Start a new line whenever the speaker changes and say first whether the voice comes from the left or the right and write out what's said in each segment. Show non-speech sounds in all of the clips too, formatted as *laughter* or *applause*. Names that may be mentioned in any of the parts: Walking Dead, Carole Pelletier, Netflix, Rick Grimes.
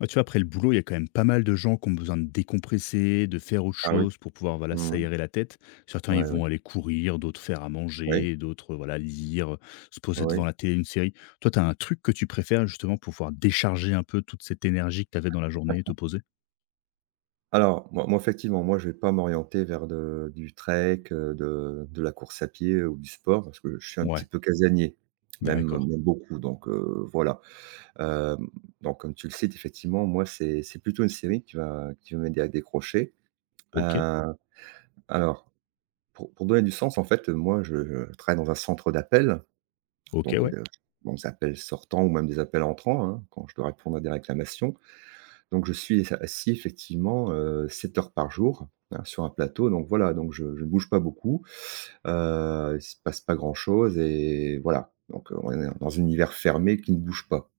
left: Ouais, tu vois, après le boulot, il y a quand même pas mal de gens qui ont besoin de décompresser, de faire autre
right: Ah oui.
left: chose pour pouvoir voilà,
right: Mmh mh.
left: s'aérer la tête. Certains, ils
right: Ouais, oui.
left: vont aller courir, d'autres faire à
right: Oui,
left: manger, d'autres voilà, lire, se poser devant
right: oui.
left: la télé, une série. Toi, tu as un truc que tu préfères justement pour pouvoir décharger un peu toute cette énergie que tu avais dans la journée et te poser.
right: Alors, moi, effectivement, moi, je vais pas m'orienter vers de du trek, de la course à pied ou du sport parce que je suis un petit
left: Ouais,
right: peu casanier, même,
left: d'accord.
right: même beaucoup donc, voilà. Hem, donc comme tu le cites, effectivement, moi, c'est plutôt une série qui va m'aider à décrocher.
left: Ok,
right: Heu, alors, pour donner du sens, en fait, moi, je travaille dans un centre d'appel,
left: ok,
right: donc,
left: ouais.
right: dans des appels sortants ou même des appels entrants, hein, quand je dois répondre à des réclamations. Donc je suis assis effectivement, 7 heures par jour, hein, sur un plateau donc voilà, donc je ne bouge pas beaucoup, il se passe pas grand chose et voilà. Donc, on est dans un univers fermé qui ne bouge pas.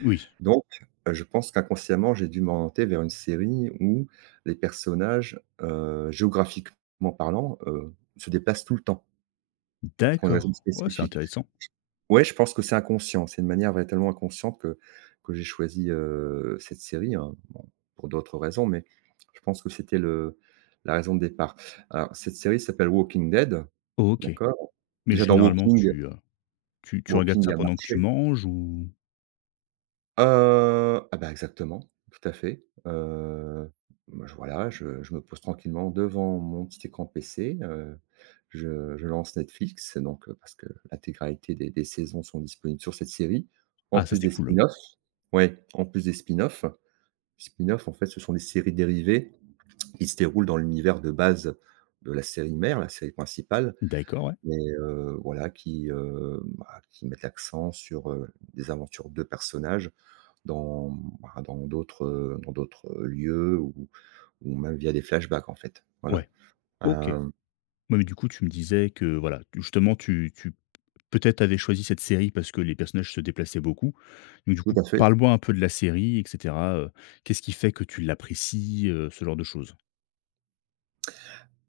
left: Oui,
right: Donc, je pense qu'inconsciemment, j'ai dû m'orienter vers une série où les personnages, géographiquement parlant, se déplacent tout le temps pour une raison
left: d'accord. Ouais, c'est
right: spécifique.
left: intéressant.
right: Ouais, je pense que c'est inconscient. C'est une manière vraiment tellement inconsciente que j'ai choisi, cette série, hein. Bon, pour d'autres raisons, mais je pense que c'était le la raison de départ. Alors cette série s'appelle Walking Dead,
left: Ok.
right: d'accord?
left: Mais
right: Déjà dans
left: généralement,
right: Walking
left: tu regardes
right: Walking, il y
left: ça
right: a
left: pendant que tu
right: marché.
left: manges ou...
right: Ah bah, exactement, tout à fait, moi je voilà, je me pose tranquillement devant mon petit écran PC, je lance Netflix donc, parce que l'intégralité des saisons sont disponibles sur cette série, en
left: Ah, ça,
right: plus des
left: c'est cool.
right: Spin-offs. Ouais, en plus des spin-offs. Spin-offs, en fait, ce sont des séries dérivées qui se déroulent dans l'univers de base de la série mère, la série principale,
left: D'accord, ouais.
right: mais, voilà qui, bah, qui mettent l'accent sur, les aventures de personnages dans bah, dans d'autres, lieux ou même via des flashbacks, en fait. Voilà.
left: Ouais, ok.
right: Hem,
left: Ouais, mais du coup, tu me disais que voilà, justement, tu peut-être avais choisi cette série parce que les personnages se déplaçaient beaucoup. Donc, du
right: Tout
left: coup,
right: à fait.
left: parle-moi un peu de la série, etc. Qu'est-ce qui fait que tu l'apprécies, ce genre de choses?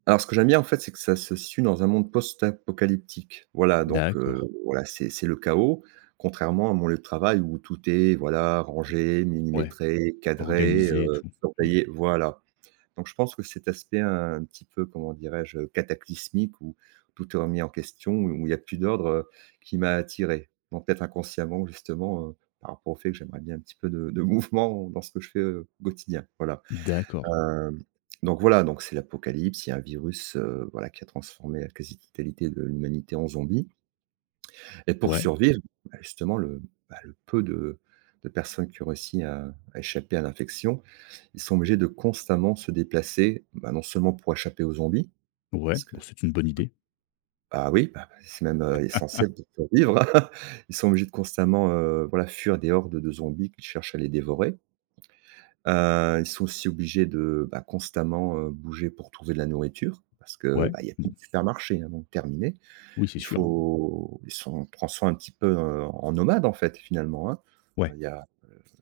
right: Alors ce que j'aime bien, en fait, c'est que ça se situe dans un monde post-apocalyptique. Voilà, donc,
left: D'accord.
right: voilà, c'est le chaos, contrairement à mon lieu de travail où tout est, voilà, rangé,
left: Ouais.
right: millimétré, cadré,
left: Organisé et tout. Hmm.
right: surveillé. Voilà. Donc je pense que cet aspect un petit peu, comment dirais-je, cataclysmique où tout est remis en question, où il y a plus d'ordre, qui m'a attiré. Donc peut-être inconsciemment justement, par rapport au fait que j'aimerais bien un petit peu de *laughs* mouvement dans ce que je fais, au quotidien, voilà.
left: D'accord.
right: Hem, donc voilà, donc c'est l'apocalypse, il y a un virus, voilà qui a transformé la quasi-totalité de l'humanité en zombie. Et pour
left: Ouais.
right: survivre, bah, justement bah, le peu de personnes qui ont réussi à échapper à l'infection, ils sont obligés de constamment se déplacer, bah, non seulement pour échapper aux zombies,
left: Ouais.
right: parce que
left: Bon, c'est une bonne idée.
right: ah oui, bah, c'est même, essentiel pour survivre. *laughs* Ils sont obligés de constamment, voilà, fuir des hordes de zombies qui cherchent à les dévorer. Ils sont aussi obligés de, bah, constamment, bouger pour trouver de la nourriture parce que,
left: Ouais.
right: bah, il y a plus
left: Bon.
right: de supermarché, hein, donc terminé.
left: Oui, c'est
right: Il
left: sûr.
right: faut Ils sont on soin un petit peu, en nomade, en fait, finalement, hein.
left: Ouais.
right: Il y a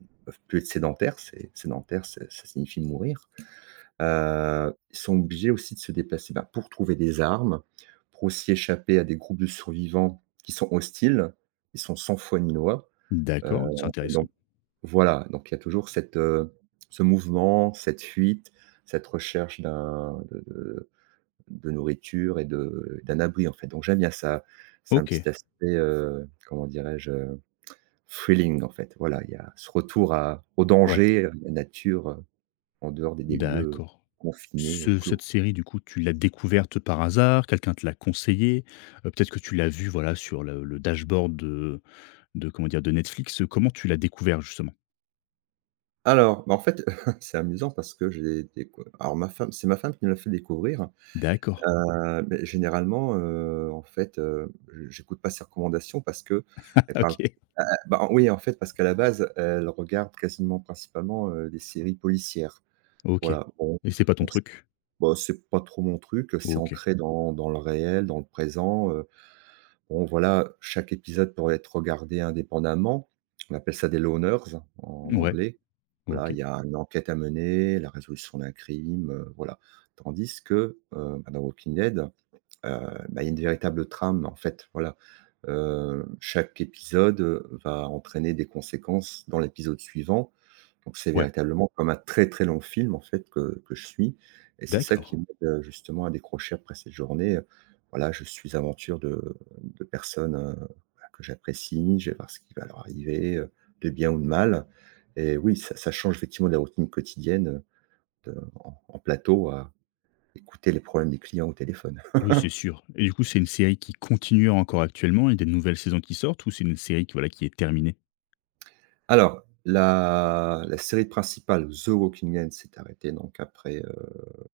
right: Ils peuvent plus être sédentaires, c'est sédentaire, c'est ça signifie mourir. Ils sont obligés aussi de se déplacer, bah, pour trouver des armes, pour aussi échapper à des groupes de survivants qui sont hostiles. Ils sont sans foi ni loi, heu,
left: D'accord. C'est intéressant.
right: donc voilà, donc il y a toujours cette, ce mouvement, cette fuite, cette recherche d'un de nourriture et de d'un abri, en fait, donc j'aime bien ça. C'est un
left: Ok.
right: petit aspect, comment dirais-je? Thrilling, en fait, voilà, il y a ce retour à au
left: Ouais.
right: danger, à la nature, en dehors des lieux
left: D'accord.
right: confinés,
left: Ce cette
right: clos.
left: série, du coup, tu l'as découverte par hasard? Quelqu'un te l'a conseillée? Peut-être que tu l'as vue, voilà, sur le dashboard de comment dire? De Netflix. Comment tu l'as découvert, justement?
right: Alors, bah, en fait, *laughs* c'est amusant parce que j'ai décou alors ma femme c'est ma femme qui me l'a fait découvrir,
left: D'accord.
right: mais généralement, en fait, je j'écoute pas ses recommandations parce qu'elle
left: *laughs*
right: parle
left: OK.
right: ah ah, bah, oui, en fait, parce qu'à la base, elle regarde quasiment principalement, des séries policières.
left: OK.
right: Voilà, bon,
left: Et c'est pas ton
right: donc c'est
left: truc?
right: bah, c'est pas trop mon truc, c'est
left: OK.
right: ancré dans le réel, dans le présent. Bon voilà, chaque épisode pourrait être regardé indépendamment. On appelle ça des loners en
left: Ouais.
right: anglais. Voilà,
left: OK.
right: il y a une enquête à mener, la résolution d'un crime, voilà. Tandis que, bah, dans Walking Dead, bah, il y a une véritable trame en fait, voilà. Chaque épisode, va entraîner des conséquences dans l'épisode suivant donc c'est
left: Ouais.
right: véritablement comme un très, très long film en fait que je suis et c'est ça
left: D'accord.
right: qui m'aide, justement à décrocher après cette journée. Voilà, je suis aventure de personnes, voilà, que j'apprécie, je vais voir ce qui va leur arriver, de bien ou de mal et oui, ça change effectivement de la routine quotidienne, de en plateau à écouter les problèmes des clients au téléphone.
left: Oui, c'est sûr. Et du coup, c'est une série qui continue encore actuellement? Il y a des nouvelles saisons qui sortent? Ou c'est une série qui, voilà, qui est terminée?
right: Alors la série principale, The Walking Dead s'est arrêtée donc après,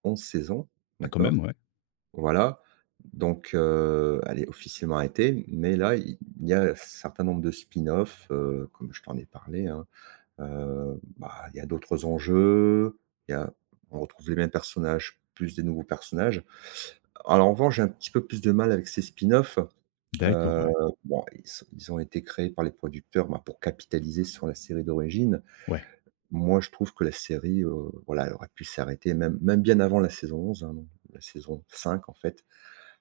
right: 11 saisons,
left: Ah, quand même,
right: d'accord?
left: ouais.
right: Voilà, donc, elle est officiellement arrêtée, mais là, il y a un certain nombre de spin offs, comme je t'en ai parlé, hein. Bah, il y a d'autres enjeux, il y a on retrouve les mêmes personnages, plus des nouveaux personnages. Alors en revanche, j'ai un petit peu plus de mal avec ces spin offs.
left: D'accord,
right: Heu,
left: ouais.
right: bon, ils ont été créés par les producteurs, bah, pour capitaliser sur la série d'origine.
left: Ouais.
right: Moi, je trouve que la série, voilà, elle aurait pu s'arrêter même bien avant la saison 11, hein, la saison 5 en fait.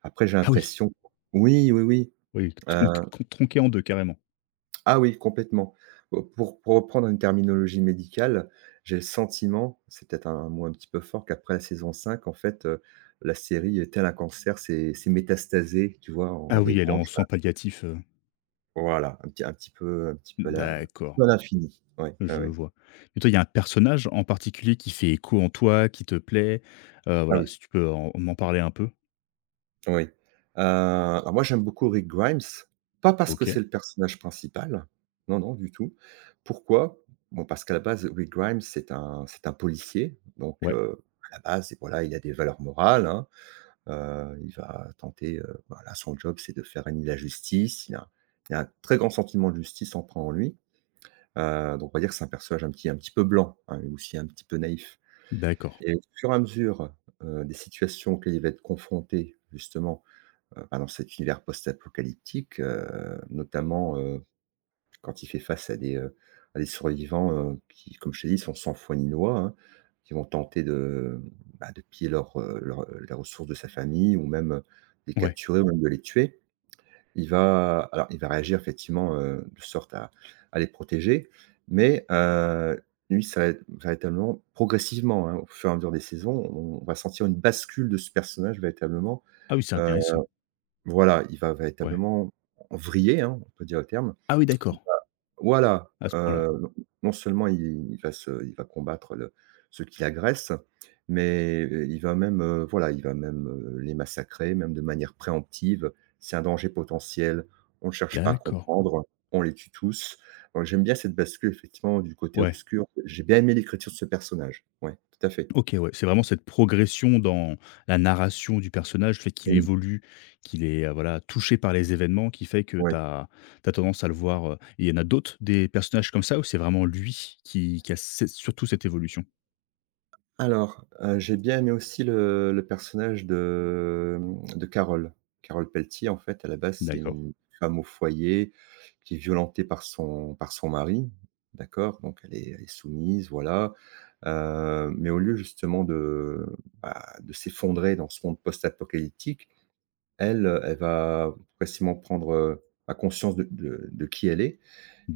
right: Après j'ai
left: Ah oui!
right: l'impression oui, oui, oui,
left: Oui,
right: heu,
left: tronquée en 2, carrément.
right: ah oui, complètement. Pour reprendre une terminologie médicale, j'ai le sentiment, c'est peut-être un mot un petit peu fort, qu'après la saison 5, en fait, la série, tel un cancer, s'est métastasée, tu vois? En
left: Ah
right: en des
left: oui, elle est en
right: branches,
left: soins palliatifs,
right: voilà, un petit peu à la un
left: D'accord.
right: peu à l'infini. Ouais, ouais,
left: Je
right: ouais.
left: vois. Et toi, il y a un personnage en particulier qui fait écho en toi, qui te plaît?
right: Ah
left: Voilà,
right: oui.
left: si tu peux en m'en parler un peu?
right: Oui. Alors moi j'aime beaucoup Rick Grimes, pas parce que
left: OK.
right: c'est le personnage principal, non, non, du tout. Pourquoi? Bon, parce qu'à la base, Rick Grimes, c'est un policier, donc,
left: Ouais,
right: à la base, voilà, il a des valeurs morales, hein. Il va tenter, voilà, son job, c'est de faire régner la justice. Il a un très grand sentiment de justice en prend en lui. Donc on va dire que c'est un personnage un petit peu blanc, hein, mais aussi un petit peu naïf
left: d'accord.
right: et au fur et à mesure, des situations auxquelles il va être confronté, justement, bah, dans cet univers post-apocalyptique, notamment, quand il fait face à des survivants, qui, comme je t'ai dit, sont sans foi ni loi, hein, qui vont tenter de, bah, de piller les ressources de sa famille ou même, les
left: Ouais.
right: capturer ou même de les tuer. Il va Alors il va réagir effectivement, de sorte à les protéger, mais, lui, ça va être véritablement progressivement, hein, au fur et à mesure des saisons, on va sentir une bascule de ce personnage véritablement,
left: Ah oui, c'est
right: heu
left: intéressant.
right: voilà, il va
left: Ouais.
right: véritablement vriller, hein, on peut dire le terme.
left: Ah oui, d'accord,
right: Voilà,
left: à ce point-là.
right: non seulement il va combattre le ceux qui l'agressent, mais il va même, voilà, il va même, les massacrer, même de manière préemptive. C'est un danger potentiel, on ne cherche pas à
left: D'accord.
right: comprendre, on les tue tous. Donc j'aime bien cette bascule effectivement du côté
left: Ouais.
right: obscur. J'ai bien aimé l'écriture de ce personnage. Ouais, tout à fait.
left: OK, ouais, c'est vraiment cette progression dans la narration du personnage, le fait qu'il
right: Oui.
left: évolue, qu'il est, voilà, touché par les événements qui fait que tu
right: Ouais.
left: as tendance à le voir, il y en a d'autres des personnages comme ça ou c'est vraiment lui qui a cette surtout cette évolution?
right: Alors, j'ai bien aimé aussi le personnage de Carole. Carole Pelletier, en fait, à la base, c'est
left: D'accord.
right: une femme au foyer qui est violentée par son mari, d'accord? Donc elle est soumise, voilà, mais au lieu justement bah, de s'effondrer dans ce monde post-apocalyptique, elle va progressivement prendre, bah, conscience de qui elle est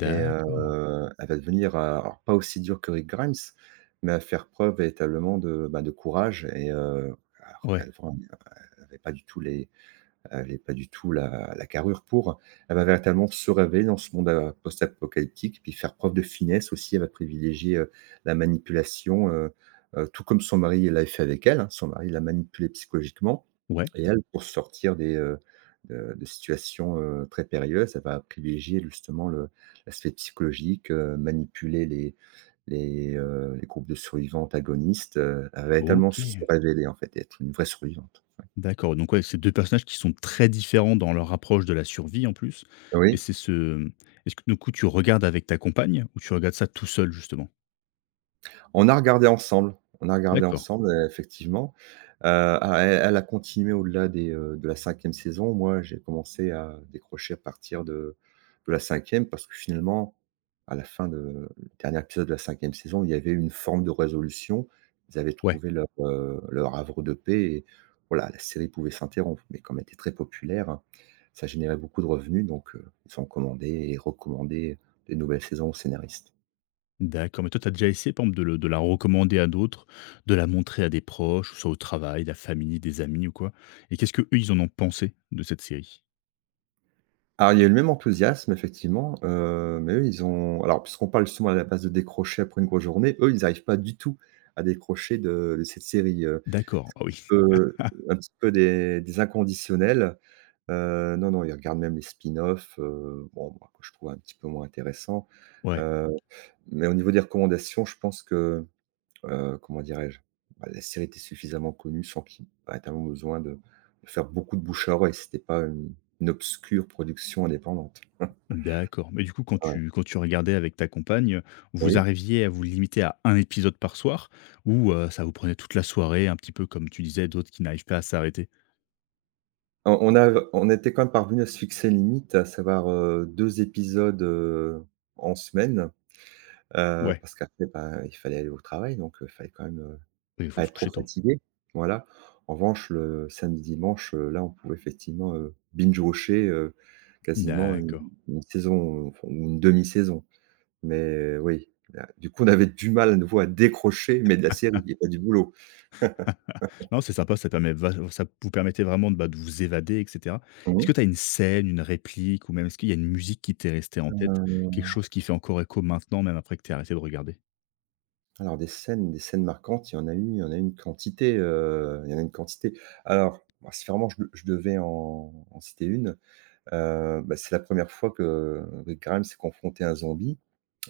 right: et, elle va devenir, alors pas aussi dure que Rick Grimes, mais à faire preuve véritablement bah, de courage et, alors
left: Ouais.
right: qu'avant, elle avait pas du tout les elle n'est pas du tout la carrure pour. Elle va véritablement se révéler dans ce monde, post-apocalyptique, puis faire preuve de finesse aussi. Elle va privilégier, la manipulation, tout comme son mari l'a fait avec elle, hein. Son mari l'a manipulée psychologiquement
left: Ouais,
right: et elle, pour sortir des, de situations, très périlleuses, elle va privilégier justement le l'aspect psychologique, manipuler les groupes de survivants antagonistes, Elle va véritablement se
left: OK,
right: révéler en fait et être une vraie survivante. Ouais.
left: d'accord, donc ouais, c'est 2 personnages qui sont très différents dans leur approche de la survie en plus et
right: Oui?
left: c'est ce, est-ce que du coup tu regardes avec ta compagne ou tu regardes ça tout seul justement?
right: On a regardé ensemble, on a regardé
left: D'accord,
right: ensemble, effectivement. Alors elle a continué au-delà des, de la cinquième saison. Moi, j'ai commencé à décrocher à partir de la cinquième parce que finalement, à la fin de du dernier épisode de la cinquième saison, il y avait une forme de résolution. Ils avaient
left: ouais,
right: trouvé leur, leur havre de paix et voilà, la série pouvait s'interrompre. Mais comme elle était très populaire, ça générait beaucoup de revenus donc, ils ont commandé et recommandé des nouvelles saisons aux scénaristes.
left: d'accord, mais toi tu as déjà essayé par exemple de la recommander à d'autres, de la montrer à des proches, soit au travail, la famille, des amis ou quoi? Et qu'est-ce que eux ils en ont pensé de cette série?
right: Alors, il y a eu le même enthousiasme effectivement, mais eux, ils ont alors puisqu'on parle justement à la base de décrocher après une grosse journée, eux, ils n'arrivent pas du tout à décrocher de cette série,
left: D'accord,
right: c'est
left: ah oui,
right: un petit peu des inconditionnels. Non, non, ils regardent même les spin offs bon, moi, que je trouve un petit peu moins intéressant.
left: ouais.
right: Heu, mais au niveau des recommandations, je pense que, comment dirais-je? Bah, la série était suffisamment connue sans qu'il y ait tellement besoin de faire beaucoup de bouche à oreille. C'était pas une une obscure production indépendante.
left: D'accord. Mais du coup,
right: Ouais,
left: quand tu regardais avec ta compagne, vous
right: oui.
left: arriviez à vous limiter à un épisode par soir ou, ça vous prenait toute la soirée, un petit peu comme tu disais, d'autres qui n'arrivent pas à s'arrêter?
right: On était quand même parvenu à se fixer une limite, à savoir, 2 épisodes, en semaine,
left: Ouais,
right: parce qu'après, bah, il fallait aller au travail, donc il fallait quand même,
left: oui, il faut
right: pas
left: se
right: être trop
left: coucher tôt.
right: fatigué, voilà. En revanche, le samedi, dimanche, là, on pouvait effectivement, binge watcher, quasiment
left: D'accord.
right: une saison, enfin, ou une demi-saison. Mais oui, là, du coup, on avait du mal à nouveau à décrocher, mais de la série et pas du boulot.
left: *laughs* Non, c'est sympa, ça vous permettait vraiment de, bah, de vous évader et cetera. Est-ce
right: Mmh.
left: que tu as une scène, une réplique ou même est-ce qu'il y a une musique qui t'est restée en tête? Quelque
right: Euh,
left: chose qui fait encore écho maintenant, même après que tu arrêté de regarder?
right: alors des scènes marquantes, il y en a eu il y en a une quantité, il y en a une quantité. Alors, bah, si vraiment je devais en en citer une, bah, c'est la première fois que Rick Grimes s'est confronté à un zombie,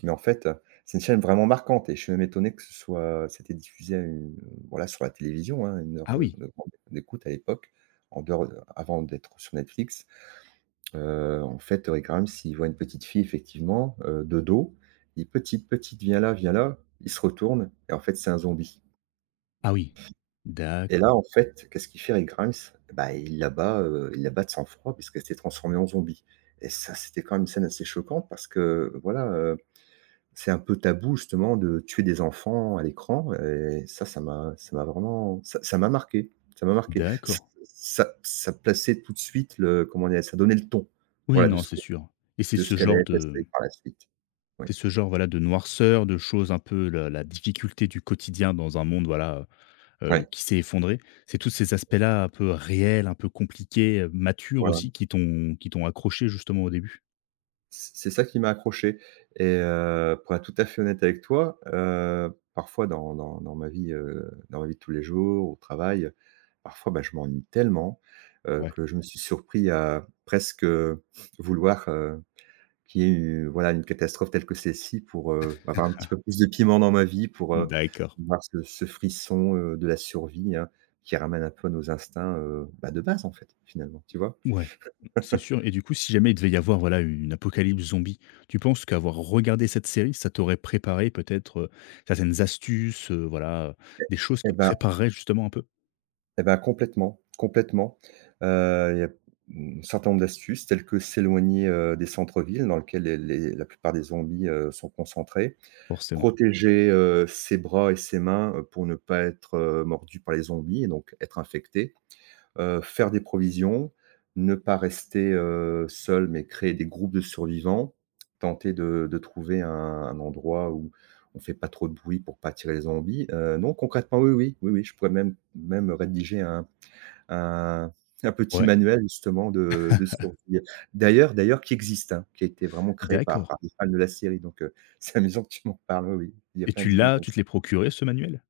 right: mais en fait, c'est une scène vraiment marquante et je suis même étonné que ce soit c'était diffusé à une voilà, sur la télévision, hein, 1 heure
left: Ah
right: de
left: oui!
right: de grande écoute à l'époque, en dehors de avant d'être sur Netflix. En fait, oui, quand s'il voit une petite fille effectivement, de dos, il dit: «Petite, petite, viens là, viens là». Il se retourne et en fait, c'est un zombie
left: Ah oui!
right: et
left: D'accord,
right: là, en fait, qu'est-ce qu'il fait, Rick Grimes? Bah, il l'abat de sang-froid puisqu'elle s'est transformée en zombie et ça, c'était quand même une scène assez choquante parce que, voilà, c'est un peu tabou justement de tuer des enfants à l'écran et ça, ça m'a vraiment ça ça m'a marqué, ça m'a marqué. Ç
left: d'accord.
right: ça ça plaçait tout de suite le comment dire? Ça donnait le ton,
left: Oui,
right: voilà, de
left: non,
right: ce
left: c'est
right: qu'on
left: sûr et c'est
right: de ce
left: ce
right: qu'allait
left: genre
right: être la
left: de.
right: série par la suite. Oui,
left: C'est ce genre, voilà, de noirceur, de choses un peu la difficulté du quotidien dans un monde, voilà, heu
right: ouais,
left: qui s'est effondré. C'est tous ces aspects-là un peu réels, un peu compliqués, matures
right: voilà.
left: aussi qui t'ont accroché justement au début?
right: C'est ça qui m'a accroché et pour être tout à fait honnête avec toi, parfois dans ma vie, dans ma vie de tous les jours, au travail, parfois, bah, je m'ennuie tellement,
left: Ouais,
right: que je me suis surpris à presque, vouloir, qu'il y ait eu voilà une catastrophe telle que celle-ci pour, avoir un petit peu plus de piment dans ma vie pour,
left: d'accord.
right: avoir ce ce frisson, de la survie, hein, qui ramène un peu à nos instincts, bah, de base en fait, finalement, tu vois?
left: Ouais, c'est sûr et du coup, si jamais il devait y avoir, voilà, une apocalypse zombie, tu penses qu'avoir regardé cette série, ça t'aurait préparé peut-être, certaines astuces, voilà, des choses
right: Eh
left: qui te
right: ben,
left: prépareraient justement un peu?
right: eh ben complètement, complètement. Il y a un certain nombre d'astuces telles que s'éloigner, des centres-villes dans lesquels les la plupart des zombies, sont concentrés.
left: Forcément.
right: Protéger, ses bras et ses mains, pour ne pas être, mordu par les zombies et donc être infecté faire des provisions, ne pas rester, seul, mais créer des groupes de survivants, tenter de trouver un endroit où on fait pas trop de bruit pour pas attirer les zombies. Non, concrètement, oui, oui, oui, oui, je pourrais même même rédiger un un petit
left: Ouais,
right: manuel justement de survie. D'ailleurs qui existe, hein, qui a été vraiment créé par
left: d'accord
right: par des fans de la série, donc *laughs* c'est amusant que tu m'en parles, oui, oui. Il y a
left: et
right: plein d'idées comme
left: tu
right: ça.
left: te l'es procuré ce manuel?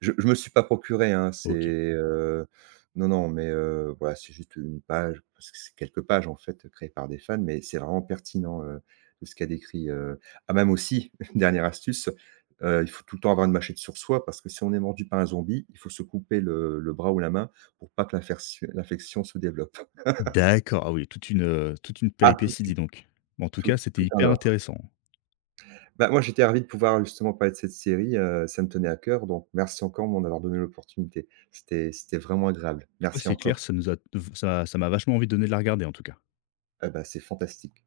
right: Je me suis pas procuré, hein, c'est,
left: OK.
right: non, non, mais voilà, c'est juste une page, parce que c'est quelques pages, en fait, créées par des fans, mais c'est vraiment pertinent, tout ce qu'a décrit, ah, même aussi, *laughs* dernière astuce, il faut tout le temps avoir une machette sur soi parce que si on est mordu par un zombie, il faut se couper le bras ou la main pour pas que l'infection se développe. *laughs*
left: D'accord, ah oui, toute une
right: Ah, tout de
left: péripétie,
right: suite,
left: dis donc. Bon, en tout cas,
right: tout
left: c'était
right: tout un
left: hyper
right: lore.
left: intéressant.
right: Bah, moi, j'étais ravi de pouvoir justement parler de cette série, ça me tenait à cœur, donc merci encore de m'en avoir donné l'opportunité. C'était vraiment agréable.
left: Ouais,
right: Merci
left: c'est clair,
right: encore.
left: ça nous a ça ça m'a vachement envie de donner de la regarder, en tout cas.
right: Ah bah, c'est fantastique.